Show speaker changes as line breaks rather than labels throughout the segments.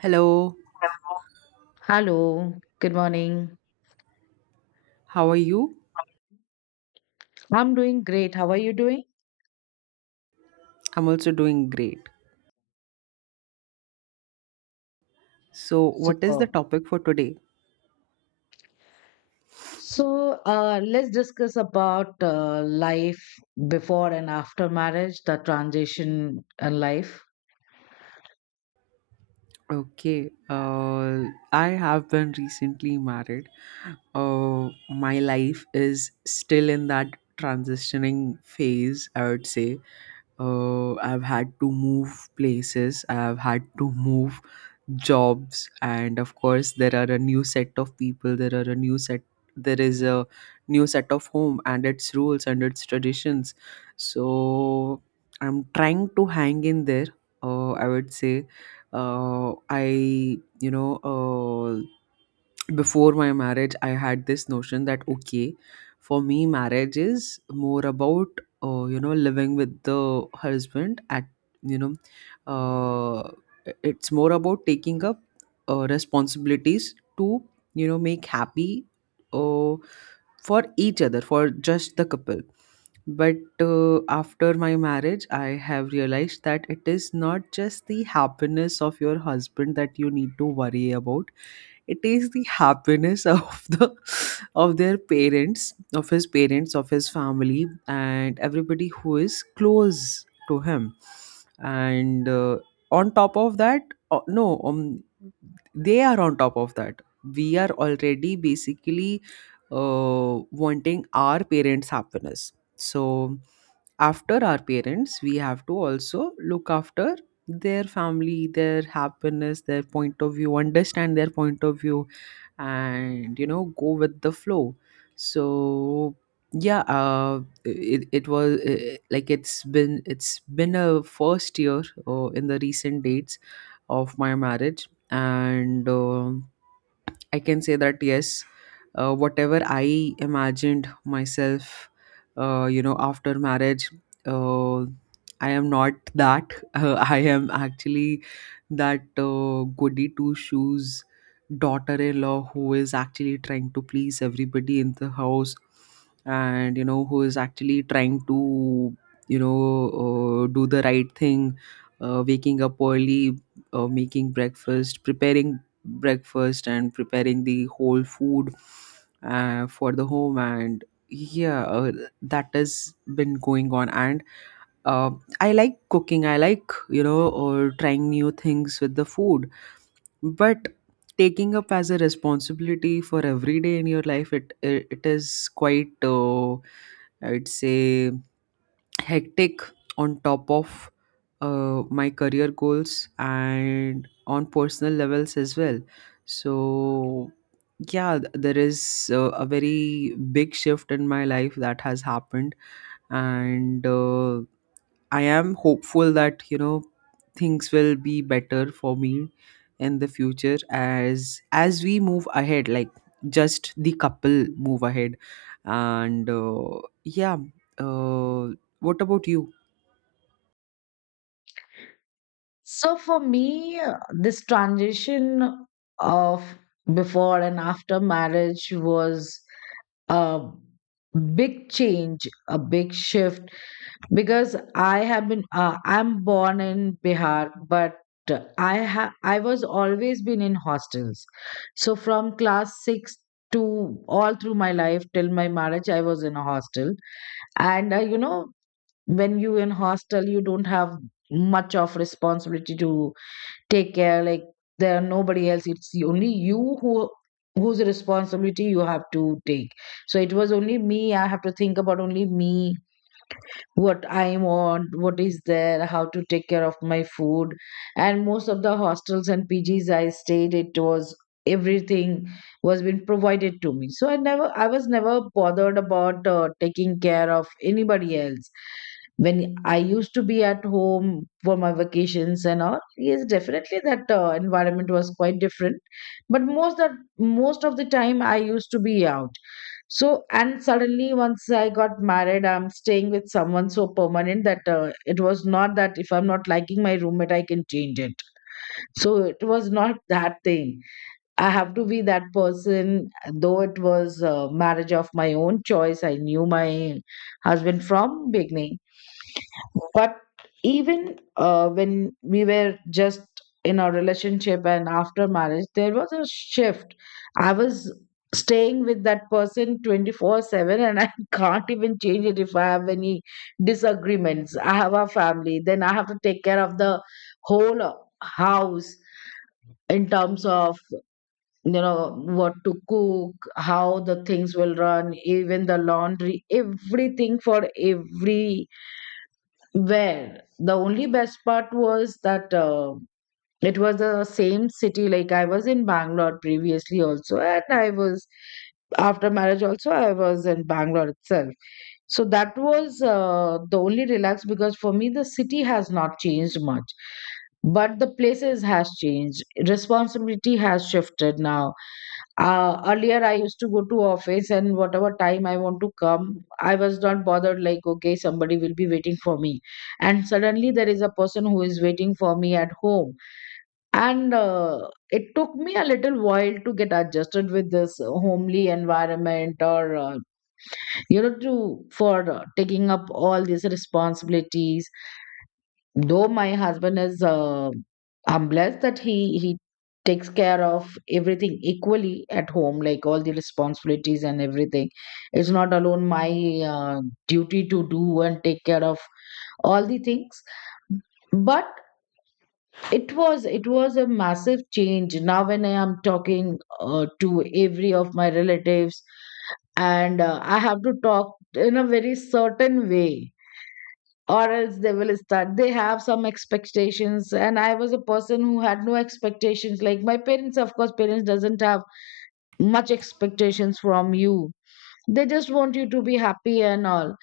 Hello,
Hello, good morning.
how are you?
I'm doing great. How are you doing?
I'm also doing great. So, what is the
Superb.
topic for today?
So, let's discuss about life before and after marriage, the transition in life.
Okay, I have been recently married. My life is still in that transitioning phase, I would say. I've had to move places, I've had to move jobs, and of course there are a new set of people, there are a new set, there is a new set of home and its rules and its traditions, so I'm trying to hang in there, I would say. I you know Before my marriage I had this notion that, okay, for me marriage is more about, you know, living with the husband at, you know, uh, it's more about taking up responsibilities to, you know, make happy, uh, for each other, for just the couple. But after my marriage I have realized that it is not just the happiness of your husband that you need to worry about, it is the happiness of their parents, of his parents, of his family, and everybody who is close to him. And on top of that, no they are on top of that, we are already basically uh, wanting our parents happiness. So after our parents we have to also look after their family, their happiness, their point of view, understand their point of view, and you know, go with the flow. So yeah, it was like it's been a first year in the recent dates of my marriage. And I can say that yes, whatever I imagined myself, you know, after marriage, uh, I am not that. I am actually that goody two shoes daughter-in-law who is actually trying to please everybody in the house, and you know, who is actually trying to, you know, do the right thing. Waking up early, making breakfast, preparing breakfast and preparing the whole food for the home. And yeah, that has been going on. And uh, I like cooking, I like, you know, or trying new things with the food. But taking up as a responsibility for every day in your life, it is quite, I'd say, hectic, on top of my career goals and on personal levels as well. So yeah, there is a very big shift in my life that has happened. And I am hopeful that, you know, things will be better for me in the future, as we move ahead, like just the couple move ahead. And uh, what about you?
So, for me, this transition of before and after marriage was a big change, a big shift, because I have been I'm born in Bihar, but I was always been in hostels. So from class 6 to all through my life till my marriage I was in a hostel. And you know, when you in hostel you don't have much of responsibility to take care, like there are nobody else, it's only you who whose responsibility you have to take. So it was only me, I have to think about only me, what I want, what is there, how to take care of my food. And most of the hostels and PGs I stayed, it was everything was being provided to me. So I was never bothered about taking care of anybody else. When I used to be at home for my vacations and all, yes, definitely that environment was quite different. But most of the time I used to be out. So, and suddenly, once I got married, I'm staying with someone so permanent that it was not that if I'm not liking my roommate, I can change it. So, it was not that thing. I have to be that person, though it was a marriage of my own choice. I knew my husband from beginning, but even when we were just in our relationship and after marriage, there was a shift. I was staying with that person 24/7 and I can't even change it if I have any disagreements. I have a family, then I have to take care of the whole house in terms of, you know, what to cook, how the things will run, even the laundry, everything for every where. The only best part was that it was the same city. Like I was in Bangalore previously also, and I was after marriage also I was in Bangalore itself. So that was the only relax, because for me the city has not changed much, but the places has changed. Responsibility has shifted now. Earlier I used to go to office and whatever time I want to come, I was not bothered like okay somebody will be waiting for me, and suddenly there is a person who is waiting for me at home, and it took me a little while to get adjusted with this homely environment or you know to for taking up all these responsibilities. Though my husband is I'm blessed that he takes care of everything equally at home, like all the responsibilities and everything, it's not alone my uh, duty to do and take care of all the things. But it was a massive change. Now when I am talking to every of my relatives, and I have to talk in a very certain way, or else they will start, they have some expectations. And I was a person who had no expectations, like my parents, of course parents doesn't have much expectations from you, they just want you to be happy and all.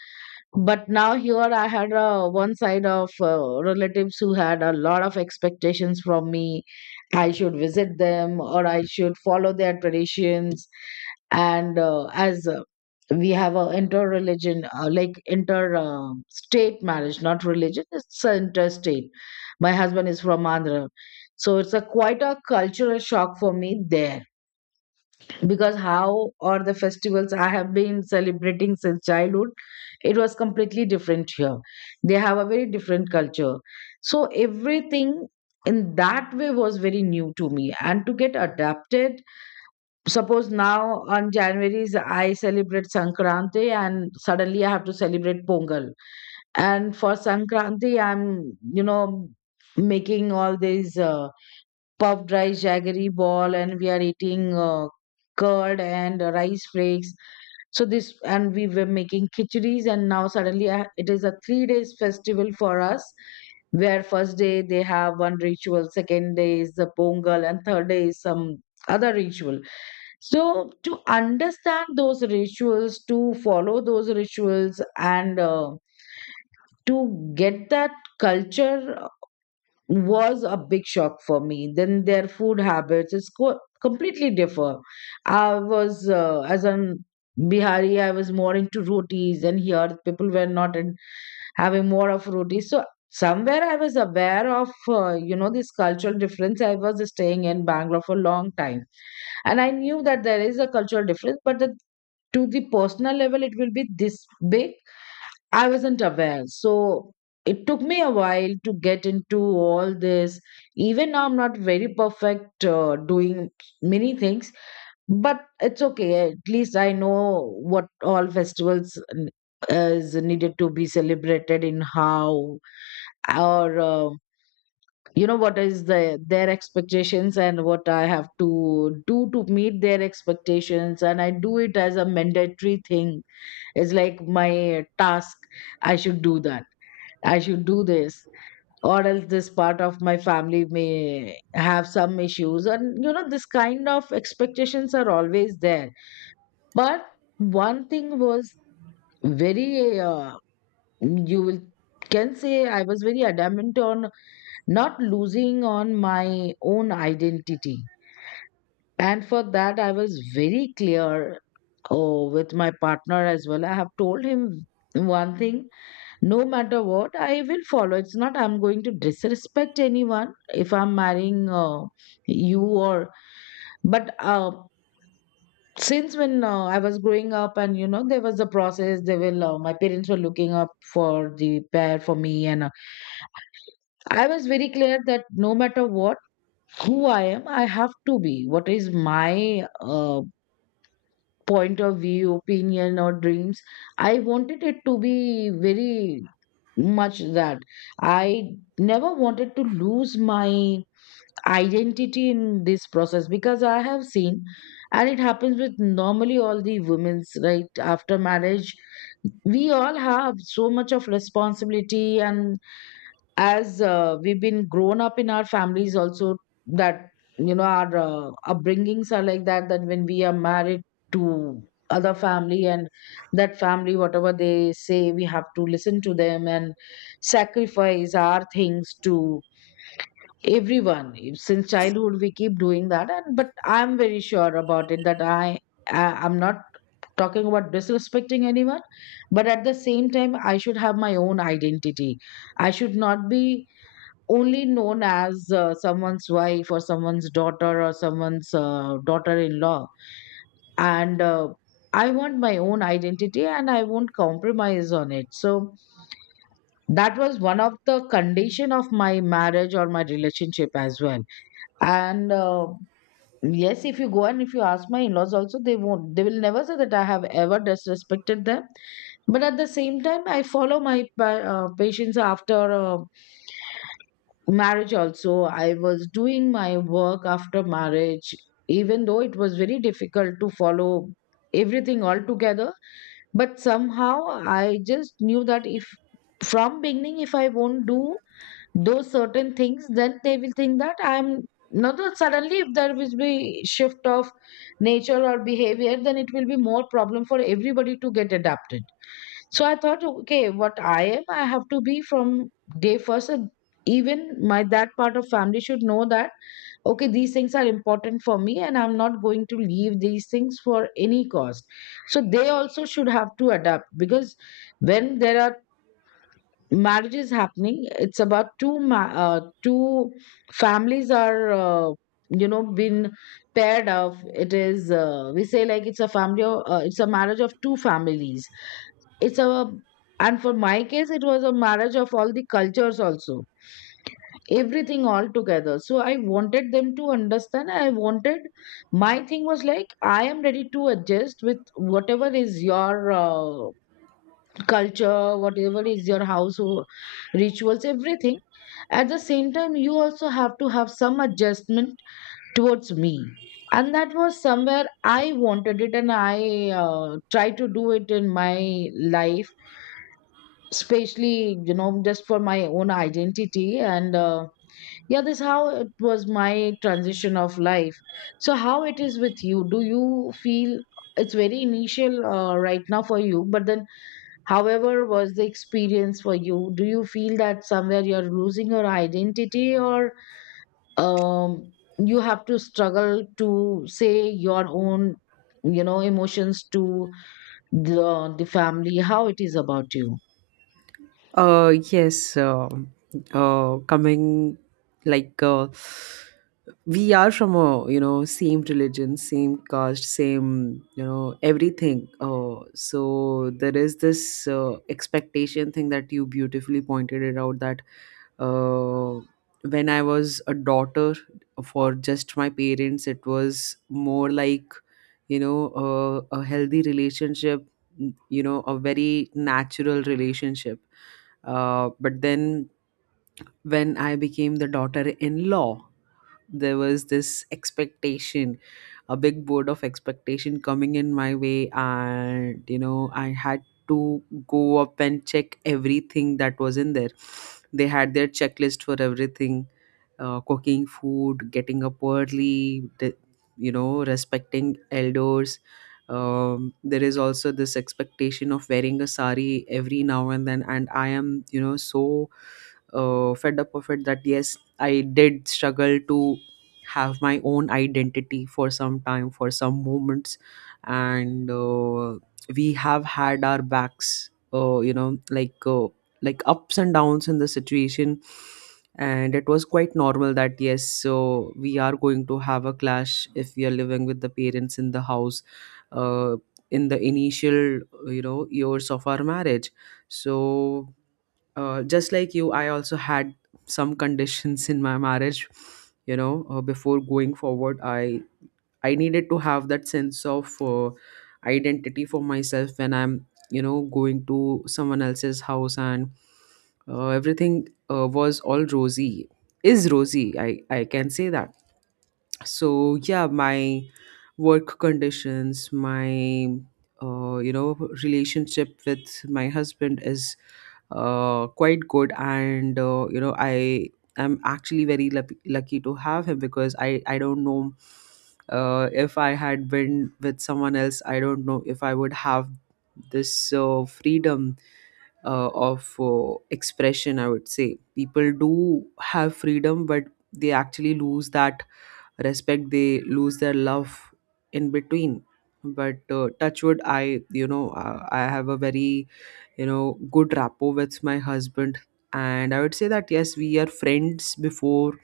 But now here I had one side of relatives who had a lot of expectations from me. I should visit them or I should follow their traditions. And as we have a inter-religion, like inter state marriage, not religion, it's a interstate. My husband is from Andhra, so it's a quite a cultural shock for me there. Because how are the festivals I have been celebrating since childhood, it was completely different here. They have a very different culture. So everything in that way was very new to me and to get adapted. Suppose now on January's I celebrate Sankranti and suddenly I have to celebrate Pongal. And for Sankranti, I'm, you know, making all these puffed rice jaggery ball, and we are eating curd and rice flakes. So this, and we were making khichiris. And now suddenly I, it is a 3 days festival for us, where first day they have one ritual, second day is the Pongal and third day is some other ritual. So, to understand those rituals, to follow those rituals, and to get that culture was a big shock for me. Then their food habits is completely differ. I was, as an Bihari, I was more into rotis, and here people were not in, having more of rotis. So, somewhere I was aware of, you know, this cultural difference. I was staying in Bangalore for a long time and I knew that there is a cultural difference, but the to the personal level it will be this big I wasn't aware. So it took me a while to get into all this. Even now I'm not very perfect doing many things, but it's okay, at least I know what all festivals is needed to be celebrated in how, or you know what is the their expectations and what I have to do to meet their expectations. And I do it as a mandatory thing, it's like my task. I should do that. I should do this. Or else this part of my family may have some issues. And, you know, this kind of expectations are always there. But one thing was very, you will can say I was very adamant on not losing on my own identity. And for that, I was very clear oh, with my partner as well. I have told him one thing. No matter what, I will follow. It's not I'm going to disrespect anyone if I'm marrying you or. But since when I was growing up, and you know, there was a process. They will. My parents were looking up for the pair for me, and I was very clear that no matter what, who I am, I have to be. What is my point of view, opinion, or dreams? I wanted it to be very much that I never wanted to lose my identity in this process, because I have seen, and it happens with normally all the women's right after marriage. We all have so much of responsibility, and as we've been grown up in our families also, that you know our upbringings are like that, that when we are married to other family, and that family whatever they say we have to listen to them and sacrifice our things to everyone. Since childhood we keep doing that. And but I'm very sure about it that I'm not talking about disrespecting anyone, but at the same time I should have my own identity. I should not be only known as someone's wife or someone's daughter or someone's daughter-in-law. And I want my own identity and I won't compromise on it. So that was one of the condition of my marriage or my relationship as well. And yes, if you go and if you ask my in-laws also, they won't, they will never say that I have ever disrespected them. But at the same time I follow my patients. After marriage also I was doing my work after marriage, even though it was very difficult to follow everything all together. But somehow I just knew that if from beginning if I won't do those certain things, then they will think that I'm not that. Suddenly if there will be shift of nature or behavior, then it will be more problem for everybody to get adapted. So I thought, okay, what I am, I have to be from day first. And even my that part of family should know that okay, these things are important for me, and I'm not going to leave these things for any cost. So they also should have to adapt. Because when there are marriage is happening, it's about two families are you know been paired of. It is we say like it's a it's a marriage of two families. It's a and for my case it was a marriage of all the cultures also, everything all together. So I wanted them to understand, I wanted, my thing was like I am ready to adjust with whatever is your culture, whatever is your household rituals, everything. At the same time, you also have to have some adjustment towards me. And that was somewhere I wanted it, and I try to do it in my life, especially, you know, just for my own identity. And yeah, this how it was my transition of life. So, how it is with you? Do you feel it's very initial right now for you, but then however, was the experience for you? Do you feel that somewhere you're losing your identity, or um, you have to struggle to say your own, you know, emotions to the family? How it is about you?
Yes. Coming, like we are from a, you know, same religion, same caste, same, you know, everything. So there is this expectation thing that you beautifully pointed it out, that uh, when I was a daughter for just my parents, it was more like, you know, a healthy relationship, you know, a very natural relationship. But then when I became the daughter in law, there was this expectation, a big board of expectation coming in my way, and you know, I had to go up and check everything that was in there. They had their checklist for everything: cooking food, getting up early, you know, respecting elders. There is also this expectation of wearing a sari every now and then, and I am, you know, so fed up of it that yes, I did struggle to have my own identity for some time, for some moments. And we have had our backs, you know, like ups and downs in the situation. And it was quite normal that yes, so we are going to have a clash if we are living with the parents in the house, uh, in the initial, you know, years of our marriage. So just like you, I also had some conditions in my marriage. You know, before going forward, I needed to have that sense of identity for myself when I'm, you know, going to someone else's house. And everything was all rosy, is rosy, I can say that. So yeah, my work conditions, my you know, relationship with my husband is quite good. And you know, I am actually very lucky, lucky to have him, because I don't know if I had been with someone else, I don't know if I would have this freedom of expression, I would say. People do have freedom, but they actually lose that respect, they lose their love in between. But touchwood, I you know, I have a very, you know, good rapport with my husband. And I would say that yes, we are friends before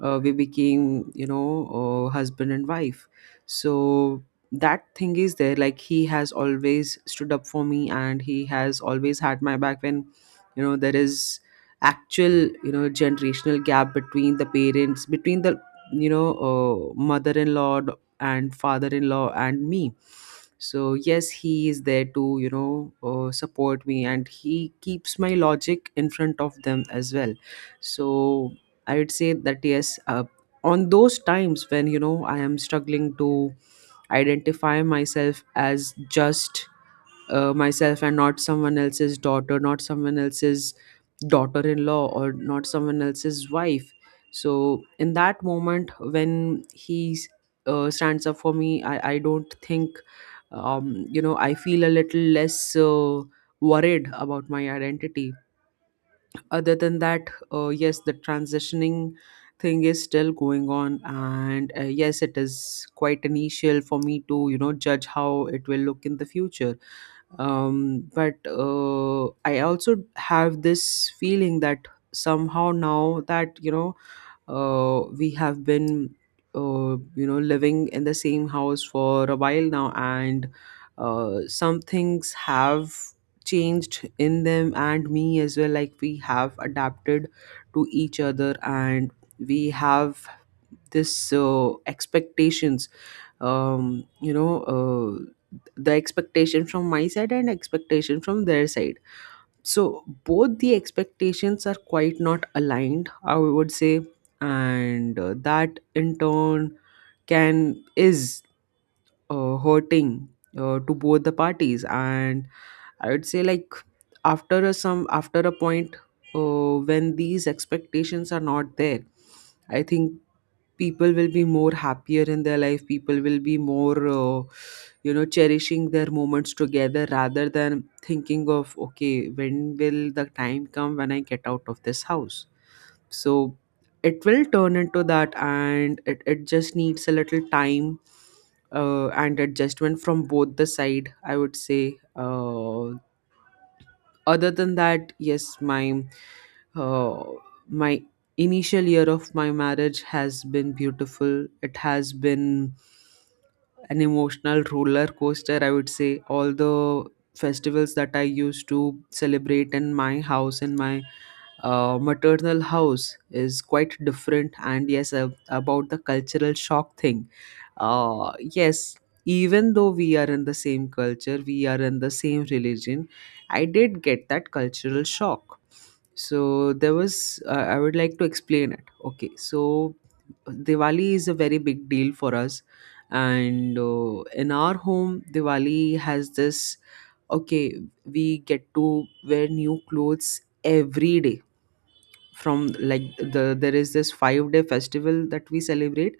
we became, you know, husband and wife. So that thing is there, like he has always stood up for me, and he has always had my back when, you know, there is actual, you know, generational gap between the parents, between the, you know, mother-in-law and father-in-law and me. So yes, he is there to, you know, support me, and he keeps my logic in front of them as well. So I would say that yes, on those times when, you know, I am struggling to identify myself as just myself, and not someone else's daughter, not someone else's daughter-in-law, or not someone else's wife. So in that moment, when he stands up for me, I don't think, you know, I feel a little less worried about my identity. Other than that, yes, the transitioning thing is still going on. And yes, it is quite initial for me to, you know, judge how it will look in the future. But I also have this feeling that somehow, now that, you know, we have been, you know, living in the same house for a while now. And some things have changed in them and me as well, like we have adapted to each other. And we have this expectations, you know, the expectation from my side and expectation from their side. So both the expectations are quite not aligned, I would say. And that in turn can is hurting to both the parties. And I would say, like, after a point, when these expectations are not there, I think people will be more happier in their life, people will be more, you know, cherishing their moments together rather than thinking of okay, when will the time come when I get out of this house. So it will turn into that, and it just needs a little time and adjustment from both the side, I would say. Other than that, yes, uh, my initial year of my marriage has been beautiful. It has been an emotional roller coaster, I would say. All the festivals that I used to celebrate in my house, in my maternal house, is quite different. And yes, about the cultural shock thing, yes, even though we are in the same culture, we are in the same religion, I did get that cultural shock. So there was, I would like to explain it. Okay, so Diwali is a very big deal for us. And in our home, Diwali has this, okay, we get to wear new clothes every day. From, like there is this 5-day festival that we celebrate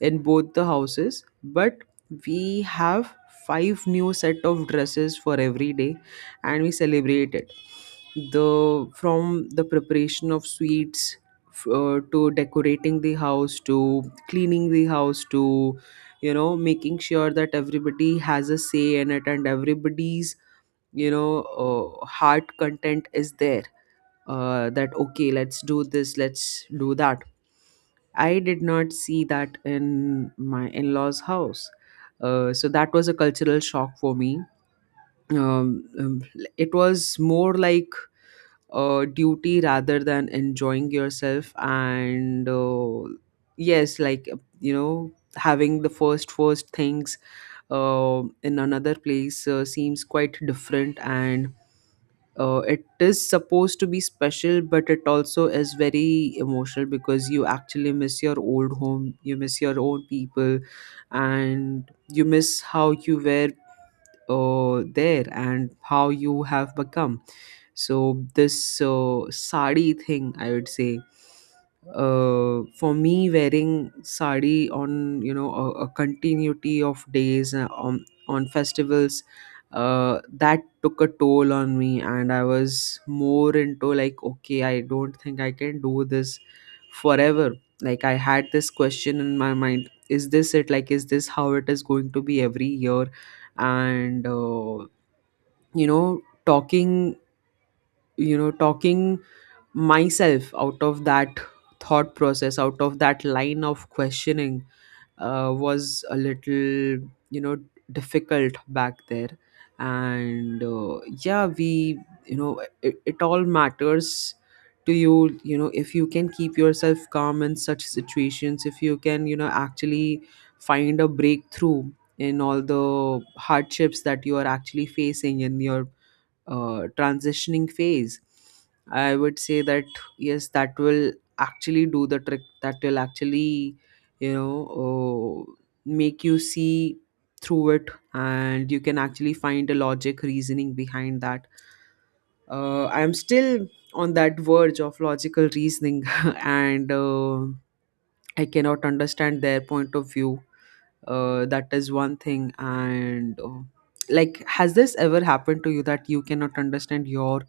in both the houses, but we have five new set of dresses for every day, and we celebrate it, the from the preparation of sweets, to decorating the house, to cleaning the house, to, you know, making sure that everybody has a say in it and everybody's, you know, heart content is there, that okay, let's do this, let's do that. I did not see that in my in-laws house. So that was a cultural shock for me. um, um, it was more like a duty rather than enjoying yourself. And yes, like you know, having the first things in another place seems quite different. And it is supposed to be special, but it also is very emotional, because you actually miss your old home, you miss your own people, and you miss how you were there, and how you have become. So this sari thing, I would say, for me, wearing sari on, you know, a continuity of days, on festivals, that took a toll on me. And I was more into like, okay, I don't think I can do this forever. Like I had this question in my mind: Is this it? Like, is this how it is going to be every year? And you know, talking myself out of that thought process, out of that line of questioning, was a little, you know, difficult back there. And yeah, we you know, it all matters to you, you know, if you can keep yourself calm in such situations, if you can, you know, actually find a breakthrough in all the hardships that you are actually facing in your transitioning phase. I would say that yes, that will actually do the trick, that will actually, you know, make you see through it, and you can actually find a logic reasoning behind that. I'm still on that verge of logical reasoning. And I cannot understand their point of view, that is one thing. And like, has this ever happened to you that you cannot understand your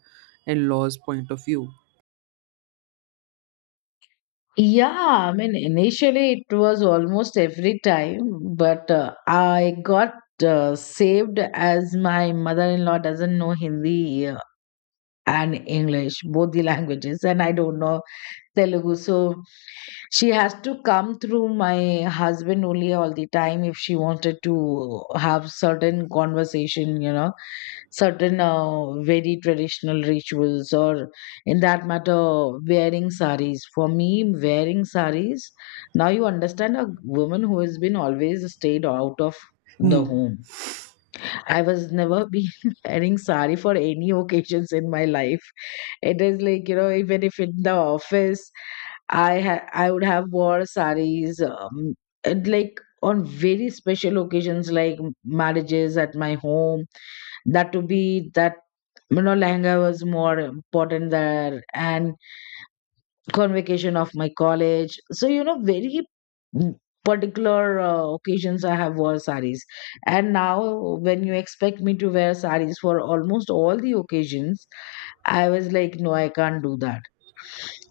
in-laws point of view?
Yeah, I mean, initially it was almost every time, but I got saved as my mother-in-law doesn't know Hindi and English, both the languages, and I don't know Telugu. So she has to come through my husband only all the time if she wanted to have certain conversation, you know, certain very traditional rituals or in that matter wearing saris. For me, wearing saris, now you understand a woman who has been always stayed out of the
Hmm.
home. I was never been wearing sari for any occasions in my life. It is like, you know, even if in the office, I would have wore saris and like on very special occasions like marriages at my home. That to be that, you know, lehenga was more important there, and convocation of my college. So, you know, very particular occasions I have wore saris. And now, when you expect me to wear saris for almost all the occasions, I was like, no, I can't do that.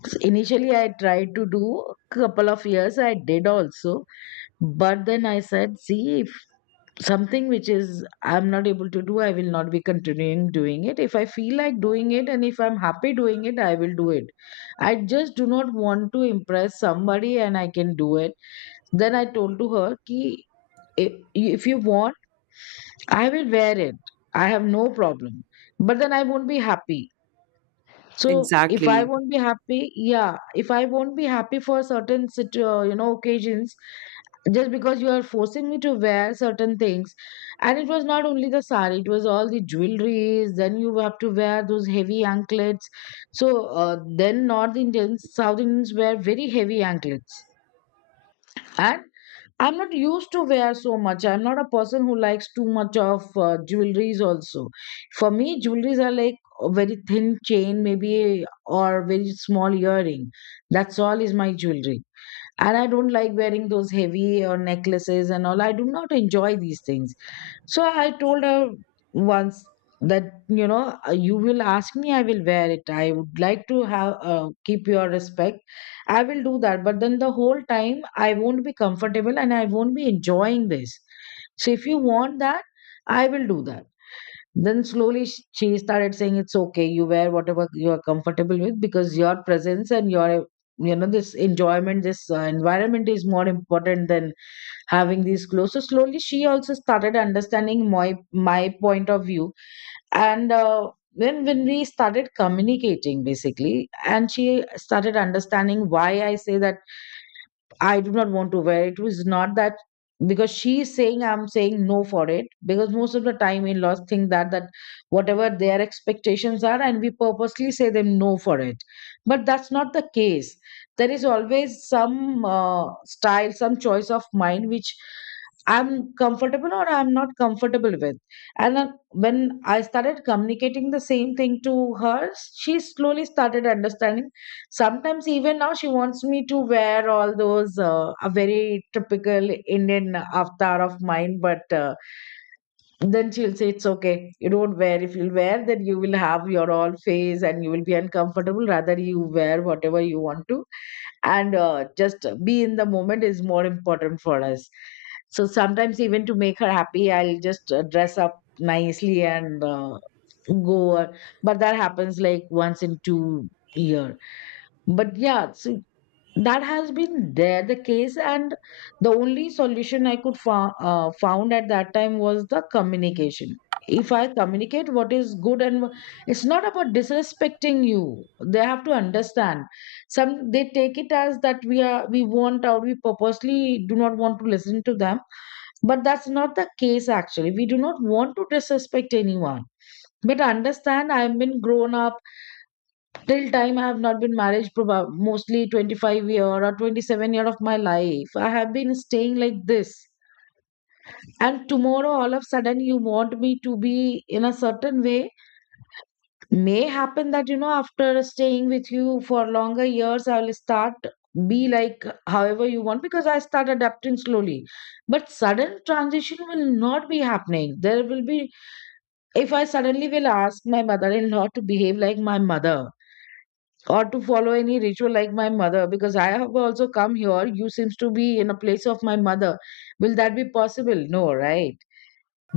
So initially, I tried to do a couple of years, I did also. But then I said, see, something which is I'm not able to do, I will not be continuing doing it. If I feel like doing it and if I'm happy doing it, I will do it. I just do not want to impress somebody and I can do it. Then I told to her ki, if you want, I will wear it, I have no problem, but then I won't be happy. So if I
Exactly.
won't be happy, yeah, if I won't be happy for certain you know, occasions, just because you are forcing me to wear certain things. And it was not only the sari, it was all the jewelries. Then you have to wear those heavy anklets. So then north Indians, south Indians wear very heavy anklets. And I'm not used to wear so much. I'm not a person who likes too much of jewelries also. For me, jewelries are like a very thin chain maybe or very small earring. That's all is my jewelry. And I don't like wearing those heavy or necklaces and all. I do not enjoy these things. So I told her once that, you know, you will ask me, I will wear it. I would like to have keep your respect. I will do that, but then the whole time I won't be comfortable and I won't be enjoying this. So if you want that, I will do that. Then slowly she started saying, it's okay, you wear whatever you are comfortable with because your presence and your, you know, this enjoyment, this environment is more important than having these clothes. So slowly she also started understanding my point of view. And when we started communicating, basically, and she started understanding why I say that I do not want to wear it. It was not that because she is saying I'm saying no for it. Because most of the time in laws think that whatever their expectations are, and we purposely say them no for it. But that's not the case. There is always some style, some choice of mine which I'm comfortable or I'm not comfortable with. And when I started communicating the same thing to her, she slowly started understanding. Sometimes even now she wants me to wear all those a very typical Indian avatar of mine, but then she'll say it's okay. You don't wear. If you wear, then you will have your all face and you will be uncomfortable. Rather, you wear whatever you want to, and just be in the moment is more important for us. So sometimes even to make her happy, I'll just dress up nicely and go. But that happens like once in 2 years. But yeah, so that has been there the case, and the only solution I could found at that time was the communication. If I communicate what is good and it's not about disrespecting you. They have to understand. Some they take it as that we want out, we purposely do not want to listen to them. But that's not the case actually. We do not want to disrespect anyone. But understand, I've been grown up till time I have not been married, probably mostly 25 year or 27 year of my life I have been staying like this. And tomorrow all of a sudden you want me to be in a certain way. May happen that, you know, after staying with you for longer years I will start be like however you want, because I start adapting slowly. But sudden transition will not be happening. There will be, if I suddenly will ask my mother-in-law to behave like my mother or to follow any ritual like my mother, because I have also come here, you seems to be in a place of my mother. Will that be possible? No, right?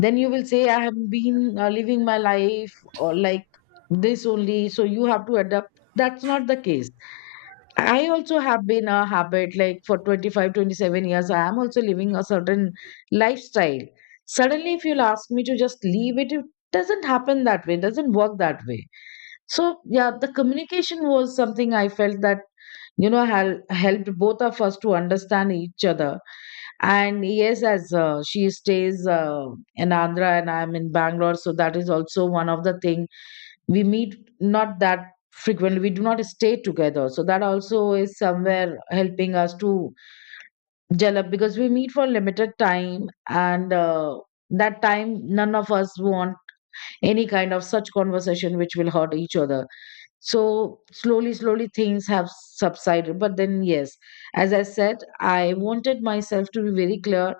Then you will say I have been living my life or like this only, so you have to adapt. That's not the case. I also have been a habit like for 25, 27 years. I am also living a certain lifestyle. Suddenly if you'll ask me to just leave it, it doesn't happen that way, doesn't work that way. So, yeah, the communication was something I felt that, you know, helped both of us to understand each other. And yes, as she stays in Andhra and I'm in Bangalore, so that is also one of the thing. We meet not that frequently. We do not stay together. So that also is somewhere helping us to gel up because we meet for limited time and that time none of us want any kind of such conversation which will hurt each other. So slowly slowly things have subsided, but then yes, as I said, I wanted myself to be very clear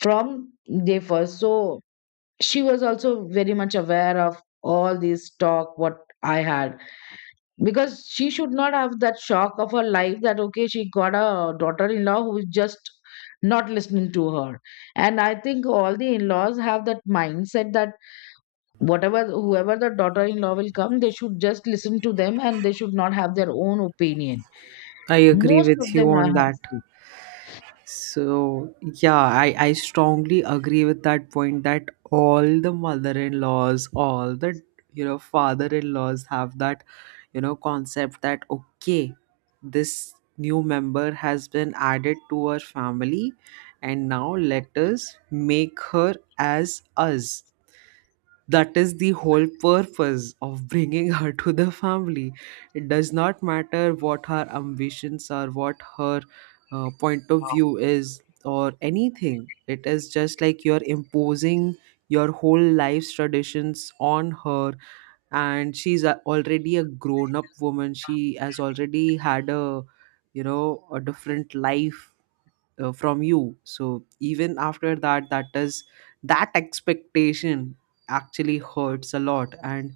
from day first. So she was also very much aware of all this talk what I had, because she should not have that shock of her life that okay, she got a daughter-in-law who is just not listening to her. And I think all the in-laws have that mindset that whatever whoever the daughter-in-law will come, they should just listen to them and they should not have their own opinion.
I agree
Most of
with you
them I
on
have
that.
seen.
So yeah, I strongly agree with that point that all the mother-in-laws, all the, you know, father-in-laws have that, you know, concept that, okay, this new member has been added to our family, and now let us make her as us. That is the whole purpose of bringing her to the family. It does not matter what her ambitions are, what her point of view is, or anything. It is just like you're imposing your whole life's traditions on her. And she's already a grown up woman, she has already had a, you know, a different life from you. So even after that, that is that expectation actually hurts a lot. And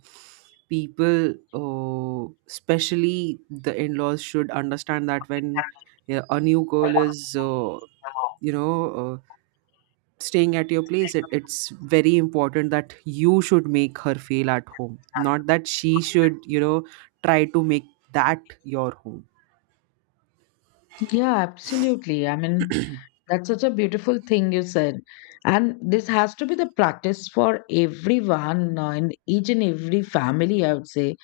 people, especially the in-laws, should understand that when, yeah, a new girl is you know, uh, staying at your place, it's very important that you should make her feel at home, not that she should, you know, try to make that your home.
Yeah, absolutely, I mean, that's such a beautiful thing you said, and this has to be the practice for everyone in each and every family, I would say.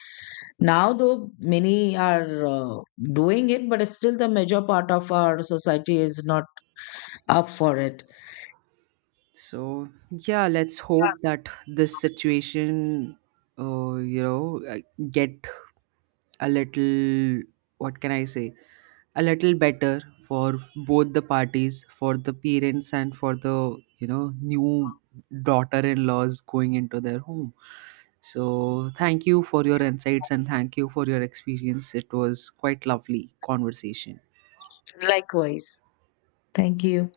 Now though many are doing it, but still the major part of our society is not up for it.
So yeah, let's
Yeah,
hope that this situation, you know, get a little, what can I say, a little better for both the parties, for the parents and for the, you know, new daughter-in-laws going into their home. So thank you for your insights, and thank you for your experience. It was quite lovely conversation.
likewise, thank you.